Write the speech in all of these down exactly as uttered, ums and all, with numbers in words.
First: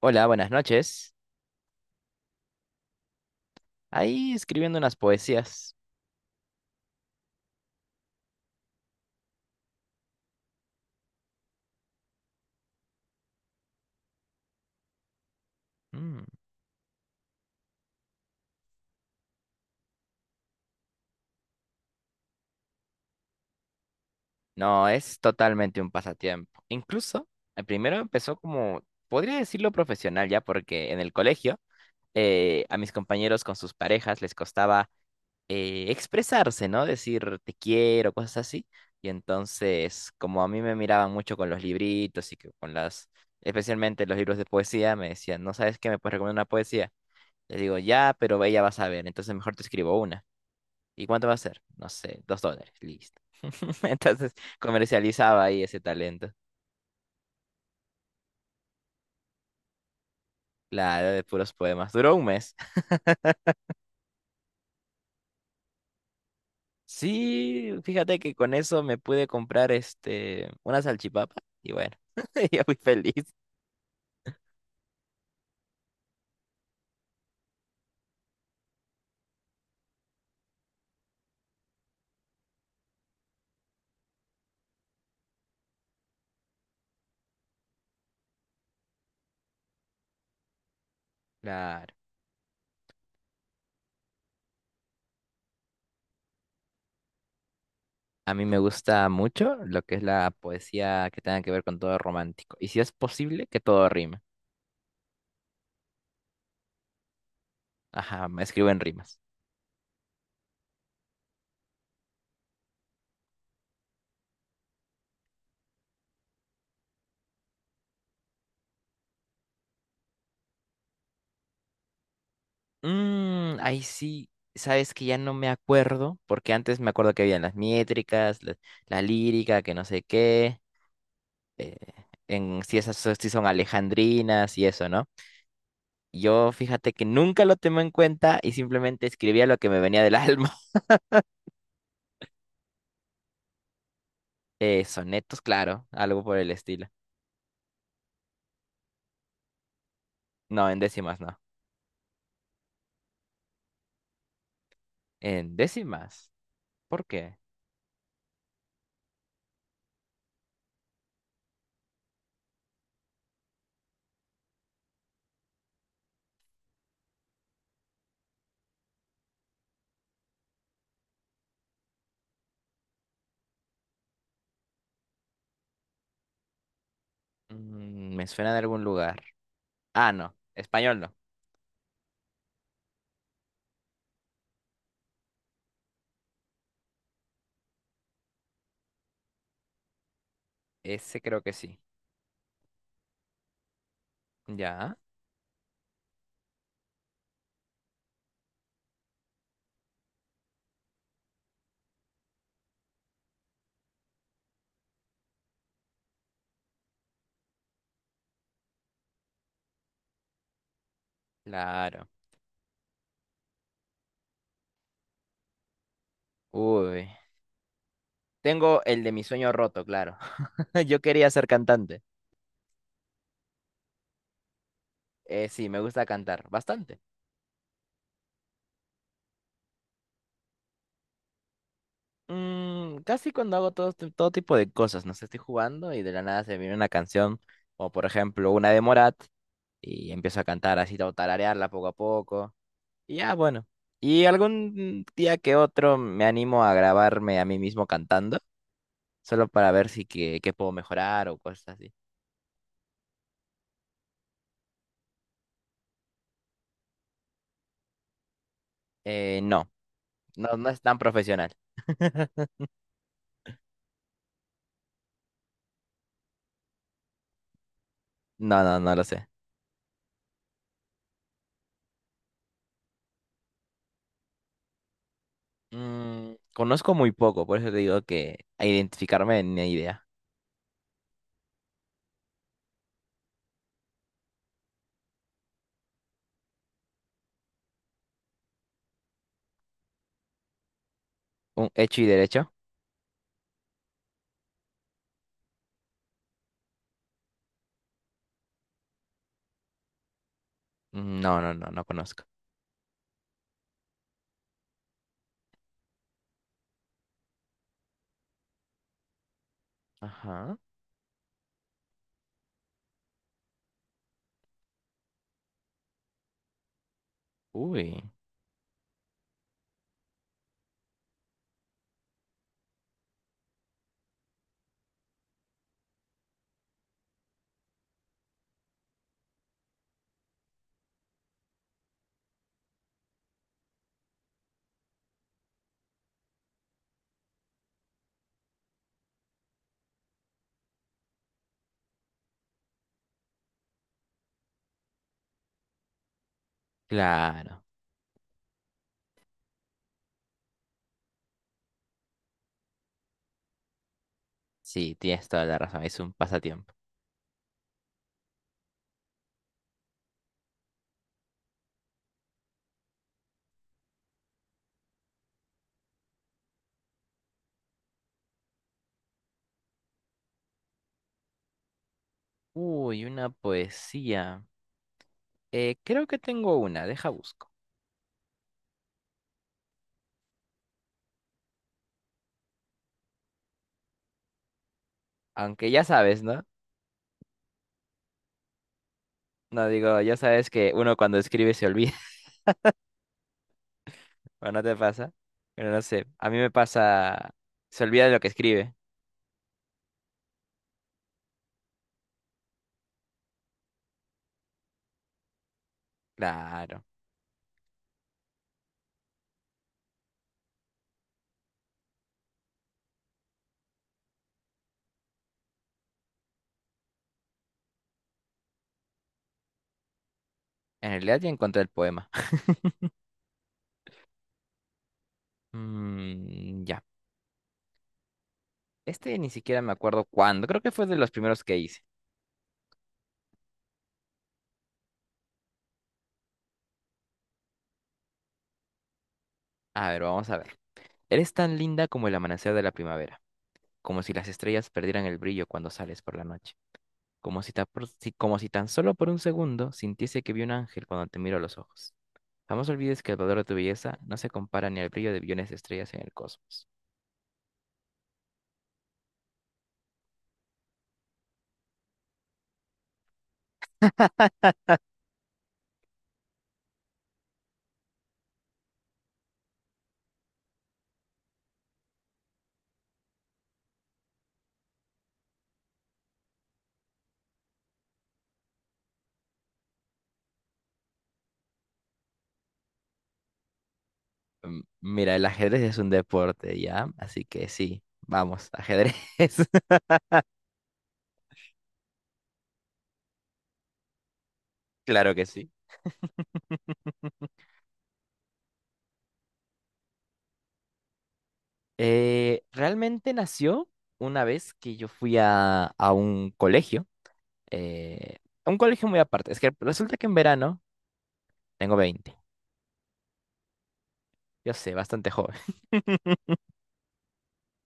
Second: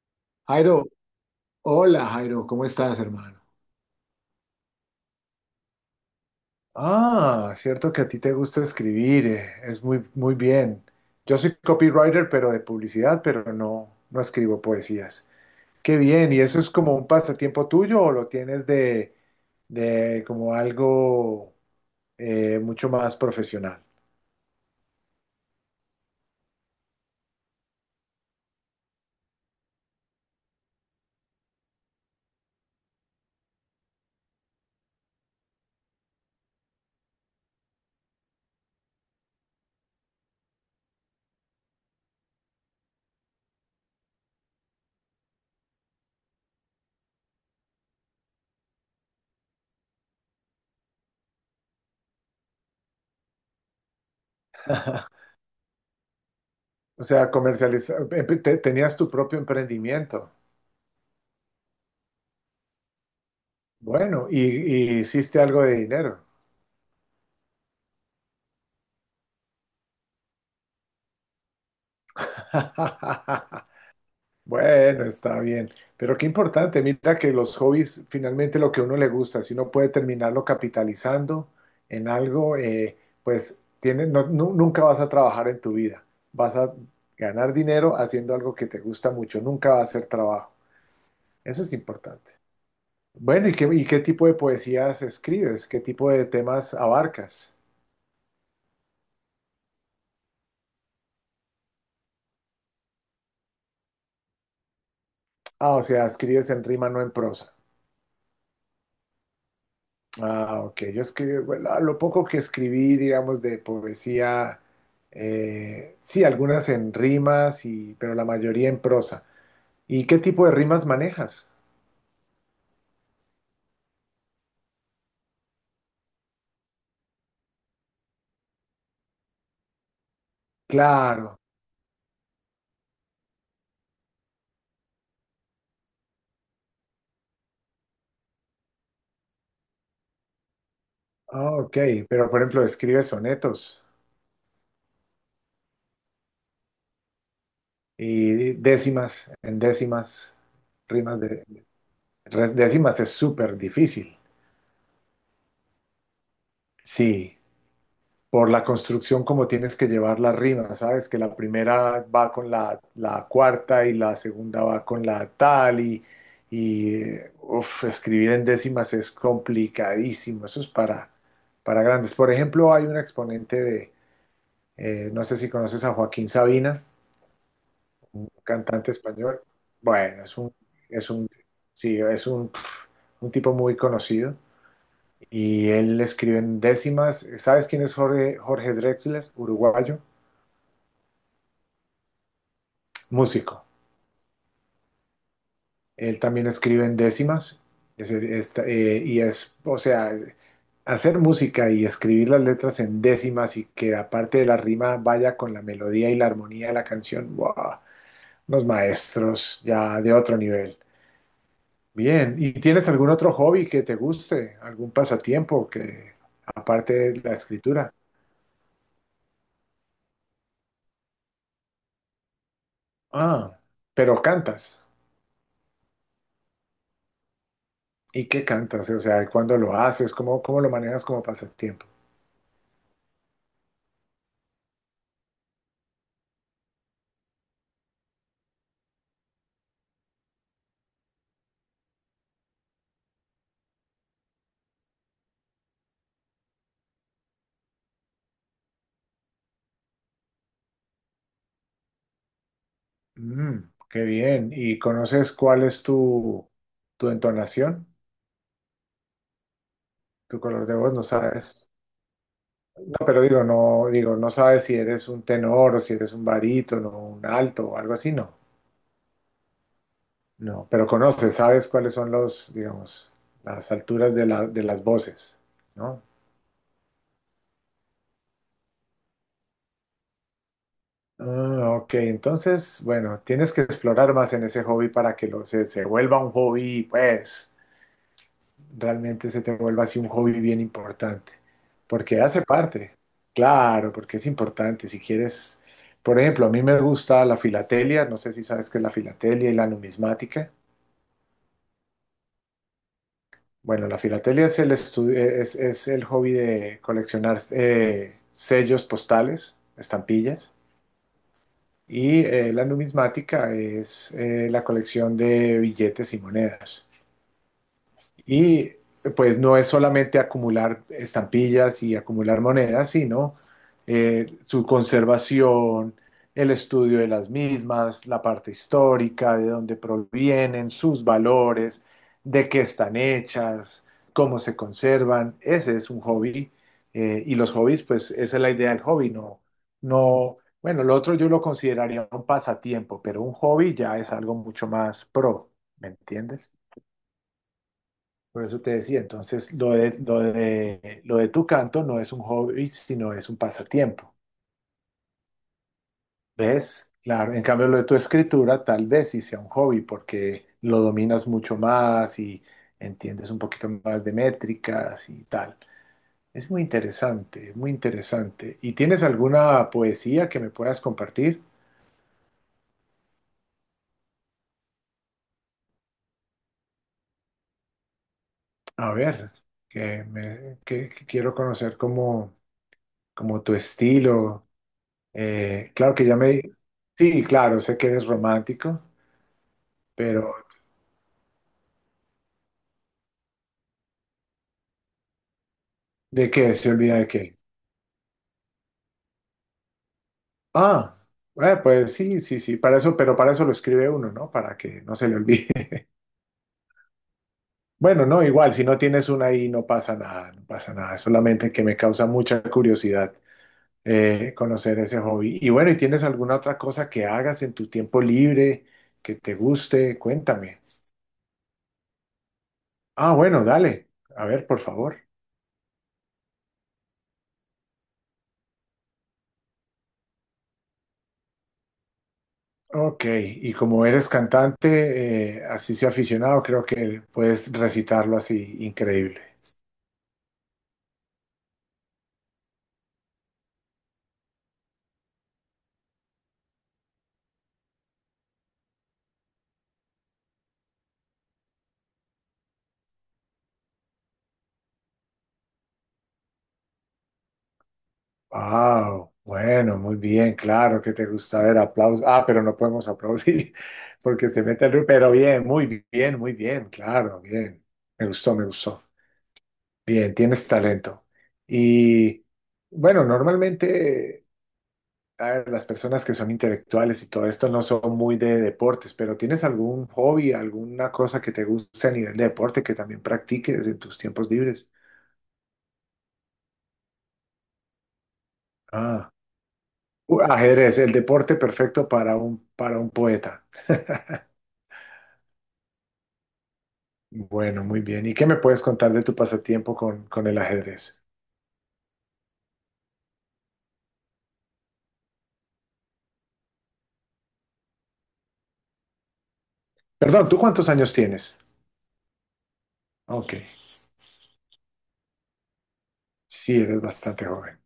Hola, buenas Jairo, noches. hola Jairo, ¿cómo estás, hermano? Ahí escribiendo unas poesías. Ah, cierto que a ti te gusta escribir, eh, es muy, muy bien. Yo soy copywriter, pero de publicidad, pero no, no escribo poesías. Qué Mm, bien, ¿y eso es como un pasatiempo tuyo o lo tienes de, de como algo, eh, mucho más profesional? No, es totalmente un pasatiempo. Incluso, eh, primero empezó como, podría decirlo profesional ya, porque en el colegio eh, a mis compañeros con sus parejas les costaba eh, expresarse, ¿no? Decir te quiero, cosas así. Y entonces, como a mí me miraban mucho con los libritos y que con las, especialmente los libros de poesía, me decían, ¿no sabes qué me puedes recomendar una poesía? Les digo, ya, pero ella va a saber, entonces mejor te escribo una. ¿Y cuánto va a ser? No sé, dos dólares, listo. Entonces comercializaba ahí ese talento. O sea, comercializar, tenías tu propio emprendimiento. Claro, de puros poemas. Duró un mes. Bueno, y, y hiciste algo de dinero. Sí, fíjate que con eso me pude comprar este una salchipapa y bueno, yo fui feliz. Bueno, está bien, pero qué importante, mira que los hobbies, finalmente lo que a uno le gusta, si uno puede terminarlo capitalizando en algo, eh, pues tiene, no- nu- nunca vas a trabajar en tu vida, vas a ganar dinero haciendo algo que te gusta mucho, nunca va a ser trabajo, eso es Claro. importante. Bueno, ¿y qué, y qué tipo de poesías escribes? ¿Qué tipo de temas abarcas? A mí me gusta mucho lo que es la poesía que tenga que ver con todo romántico. Y si es posible, que todo rime. Ah, o sea, escribes en rima, no en prosa. Ajá, me escribo en rimas. Ah, ok. Yo escribí, bueno, lo poco que escribí, digamos, de poesía, eh, sí, algunas en rimas, y, pero la mayoría en prosa. ¿Y qué tipo de rimas manejas? Mm, ahí sí, sabes que ya no me acuerdo, porque antes me acuerdo que habían las métricas, la, la lírica, que no sé qué, Claro. eh, en si esas so- si son alejandrinas y eso, ¿no? Yo fíjate que nunca lo tomé en cuenta y simplemente escribía lo que me venía del alma. Ah, ok. Pero, por ejemplo, ¿escribes sonetos Eh, sonetos, claro, algo por el estilo. y décimas, en décimas, No, en rimas décimas no. de... res- Décimas es súper difícil. En décimas. ¿Por qué? Sí. Por la construcción como tienes que llevar la rima, ¿sabes? Que la primera va con la, la cuarta y la segunda va con la tal y, y eh, uf, escribir en décimas es complicadísimo, eso es para, para grandes. Por ejemplo, hay un exponente de, eh, no sé si conoces a Joaquín Sabina, Mm, me un suena de algún cantante lugar. español. Ah, Bueno, no, es un, español es no. un, sí, es un, pf, un tipo muy conocido. Y él escribe en décimas. ¿Sabes quién es Jorge, Jorge Drexler, uruguayo? Ese creo que sí. Músico. Ya, Él también escribe en décimas es- esta- eh, y es, o sea, hacer música y escribir las letras en décimas y que aparte de la rima vaya con la melodía y la armonía de la canción, wow, unos maestros ya de otro nivel. claro. Bien, ¿y tienes algún otro hobby que te guste? ¿Algún pasatiempo que Uy. aparte de la escritura? Tengo el de mi sueño roto, claro. Yo quería ser cantante. Ah, pero cantas. Eh, sí, me gusta cantar bastante. ¿Y qué cantas? O sea, ¿cuándo lo haces? ¿Cómo, cómo lo manejas como pasatiempo? Mm, casi cuando hago todo, ti- todo tipo de cosas, no sé, estoy jugando y de la nada se me viene una canción, o por ejemplo una de Morat, y empiezo a cantar así, o tararearla poco a poco. Y ya, bueno. Y algún día que otro me animo a grabarme a mí mismo cantando, solo para ver si que, qué puedo mejorar o cosas así. Mm, qué bien. ¿Y conoces cuál es tu, tu entonación? Eh, no, Tu no, color no de es voz, tan no sabes. profesional. No, pero digo, no, digo, no sabes si eres un tenor o si eres un barítono, un alto o algo así, no. No, no, no lo sé. No, pero conoces, sabes cuáles son los, digamos, las alturas de la- de las voces, ¿no? Mm, conozco muy poco, por eso te digo que a identificarme ni idea. Ah, ok, entonces, bueno, tienes que explorar más en ese hobby para que lo, se, se vuelva un hobby, pues, realmente se te vuelva así un hobby bien importante, ¿Un hecho y porque hace derecho? parte, claro, porque es importante. Si quieres, por ejemplo, a mí me gusta la filatelia, no sé si sabes qué es la filatelia y la numismática. Mm, No, no, no, no conozco. Bueno, la filatelia es el, estu- es, es el hobby de coleccionar eh, sellos postales, estampillas, Ajá. y eh, la numismática es eh, la colección de billetes y monedas. Uy, Y pues no es solamente acumular estampillas y acumular monedas, sino eh, su conservación, el estudio de las mismas, la parte histórica, de dónde provienen, sus valores, de qué están hechas, cómo se conservan. Ese es un hobby. eh, y los hobbies, pues esa es la idea del hobby, no, no, bueno, lo otro yo lo consideraría un pasatiempo, pero un hobby ya es algo mucho más pro, ¿me entiendes? claro. Por eso te decía, entonces lo de, lo de, lo de tu canto no es un hobby, sino es un pasatiempo. Sí, tienes toda la razón, es un pasatiempo. ¿Ves? Claro, en cambio lo de tu escritura tal vez sí sea un hobby porque lo dominas mucho más y entiendes un poquito más de métricas y tal. Es muy interesante, muy interesante. ¿Y tienes alguna poesía que me puedas compartir? Uy, una poesía. Eh, creo que tengo una, deja busco. A ver, que, me, que, que quiero conocer como, como tu estilo. Aunque Eh, ya claro que ya sabes, me... ¿no? Sí, claro, sé que eres romántico, No digo, ya pero sabes que uno cuando escribe se olvida, ¿o no te pasa? Pero no sé, a ¿de mí me qué? ¿Se olvida de pasa, qué? se olvida de lo que escribe. Ah, eh, pues sí, sí, sí, para eso, pero para eso lo escribe uno, ¿no? Para que no se le olvide. Claro. Bueno, no, igual, si no tienes una ahí no pasa nada, no pasa nada, es solamente que me causa mucha curiosidad eh, conocer ese hobby. Y bueno, ¿y tienes alguna otra cosa que hagas en tu tiempo libre que te guste? Cuéntame. En realidad ya encontré el poema. Ah, bueno, dale, a ver, por favor. Mm, ya. Este ni siquiera me acuerdo cuándo, creo que fue de los primeros que hice. Ok, y como eres cantante, eh, así sea aficionado, creo que puedes recitarlo así, increíble. A ver, vamos a ver. Eres tan linda como el amanecer de la primavera, como si las estrellas perdieran el brillo cuando sales por la noche, como si, ta- por- si- como si tan solo por un segundo sintiese que vi un ángel cuando te miro a los ojos. Jamás olvides que el valor de tu belleza no se compara ni al brillo de billones de estrellas en el cosmos. Wow, bueno, muy bien, claro que te gusta ver aplausos. Ah, pero no podemos aplaudir porque te mete el ruido, pero bien, muy bien, muy bien, claro, bien. Me gustó, me gustó. Bien, tienes talento. Y bueno, normalmente. A ver, las personas que son intelectuales y todo esto no son muy de deportes, pero ¿tienes algún hobby, alguna cosa que te guste a nivel de deporte que también practiques en tus tiempos Mm, libres? Mira, el ajedrez es un deporte, ¿ya? Así que sí, vamos, ajedrez. Ah, u- ajedrez, el deporte perfecto para un, para un poeta. Claro que sí. Bueno, muy bien. ¿Y qué me puedes contar de tu pasatiempo con, con el ajedrez? Eh, realmente nació una vez que yo fui a, a un colegio, eh, a un colegio muy aparte. Es que resulta que en Perdón, ¿tú verano cuántos años tienes? tengo veinte. Ok, Yo sé, bastante joven. sí, eres bastante joven.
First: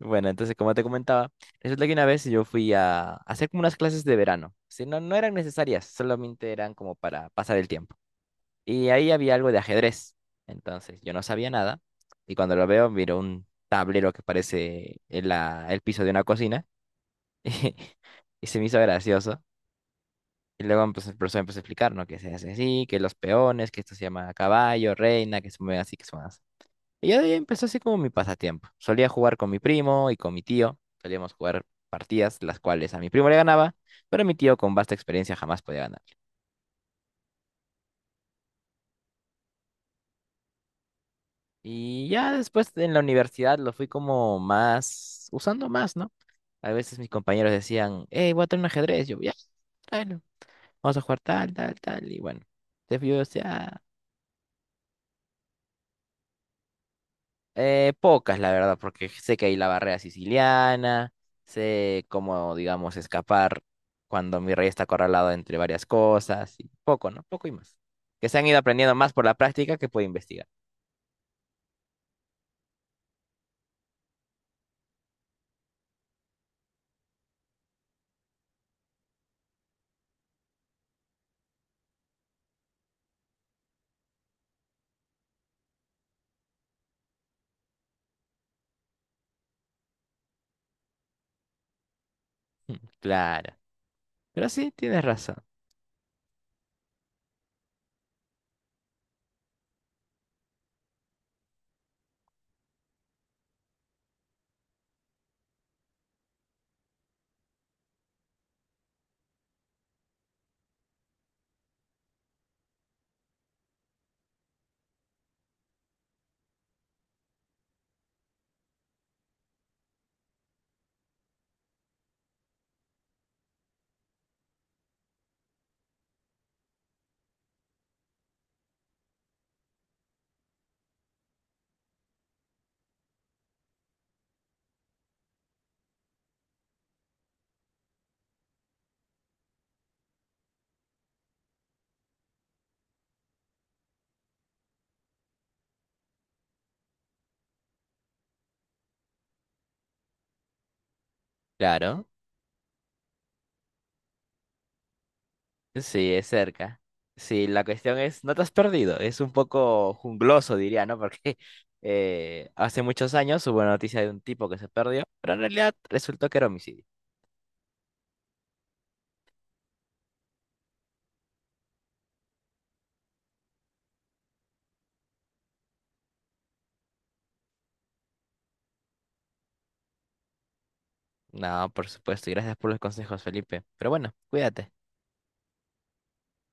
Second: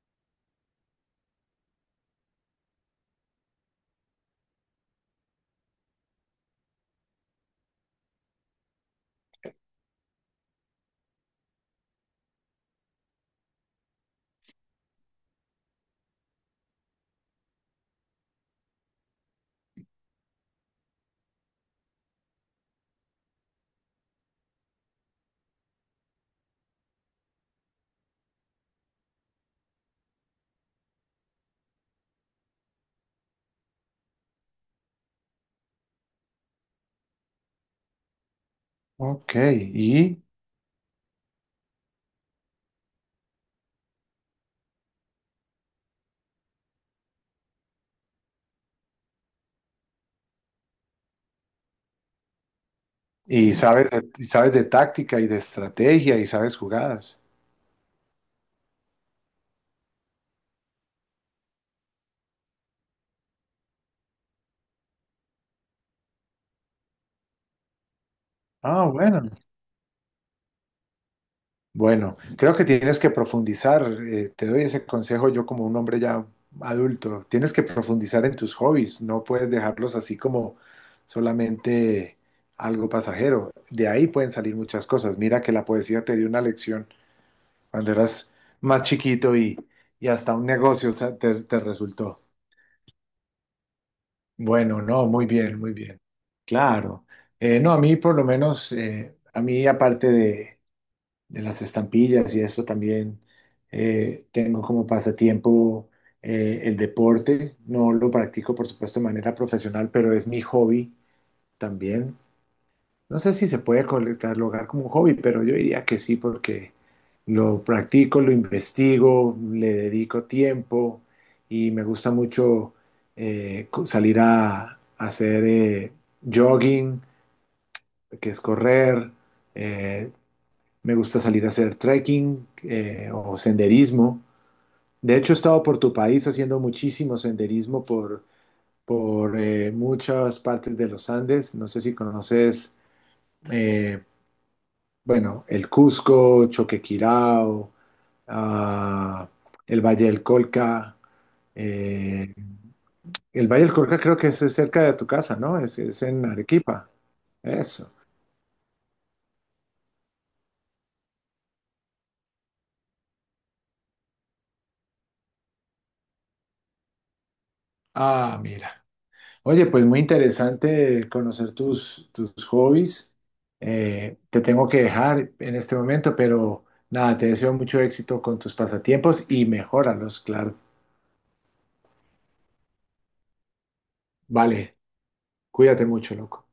Bueno, entonces como te comentaba, resulta que una vez yo fui a, hacer como unas clases de verano. Sí, no, no eran necesarias, solamente eran como para pasar el tiempo. Y ahí había algo de ajedrez, entonces yo no sabía nada y cuando lo veo miro un tablero que parece el, la- el piso de una cocina y se me hizo gracioso. Y luego pues, el profesor empezó a explicar, ¿no? Que se hace así, que los peones, que esto se llama caballo, reina, que se mueve así, que se mueve así. Y ya de ahí empezó así como mi pasatiempo. Solía jugar con mi primo y con mi tío. Solíamos jugar partidas, las cuales a mi primo le ganaba, pero mi tío con vasta experiencia jamás podía ganar. Ok, y, Y ya después en la universidad lo fui como más, usando más, ¿no? A veces mis compañeros decían, hey, voy a traer un ajedrez. Yo, ya, tráelo. Vamos a jugar tal, tal, tal. Y bueno, entonces yo decía, y "Ah, sabes, de- y sabes de táctica y de estrategia y sabes jugadas. Eh, pocas, la verdad, porque sé que hay la barrera siciliana, sé cómo, digamos, escapar cuando mi rey está acorralado entre varias cosas, y poco, ¿no? Poco y más. Que se han ido Ah, aprendiendo más por bueno. la práctica que puede investigar. Bueno, creo que tienes que profundizar, eh, te doy ese consejo yo como un hombre ya adulto, tienes que profundizar en tus hobbies, no puedes dejarlos así como solamente algo pasajero, de ahí pueden salir muchas cosas, mira que la poesía te dio una lección cuando eras más chiquito y, y hasta un negocio, o sea, te, te resultó. Mm, claro. Pero sí, Bueno, tienes no, muy razón. bien, muy bien, claro. Eh, no, a mí por lo menos, eh, a mí aparte de de las estampillas y eso también, eh, tengo como pasatiempo eh, el deporte. No lo practico, por supuesto, de manera profesional, pero es mi hobby también. No sé si se puede col- catalogar como un hobby, pero yo diría que sí, porque lo practico, lo investigo, le dedico tiempo y me gusta mucho eh, co- salir a, a hacer eh, jogging, que es correr. eh, me gusta salir a hacer trekking eh, o senderismo. De hecho, he estado por tu país haciendo muchísimo senderismo por, por eh, muchas partes de los Andes. No sé si conoces, eh, bueno, el Cusco, Choquequirao, ah, el Valle del Colca. Claro. eh, el Valle del Colca creo que es cerca de tu casa, ¿no? Es, es Sí, en es cerca. Arequipa. Sí, la Eso. cuestión es, no te has perdido. Es un poco jungloso, diría, ¿no? Porque eh, hace muchos años hubo una noticia de un tipo que se perdió, pero en realidad resultó que era homicidio. Ah, mira. Oye, pues muy interesante conocer tus, tus hobbies. Eh, te tengo que dejar en este momento, pero nada, te deseo mucho éxito con tus pasatiempos y mejóralos, claro. No, por supuesto. Y gracias por los consejos, Felipe. Pero bueno, cuídate. Vale, cuídate mucho, loco.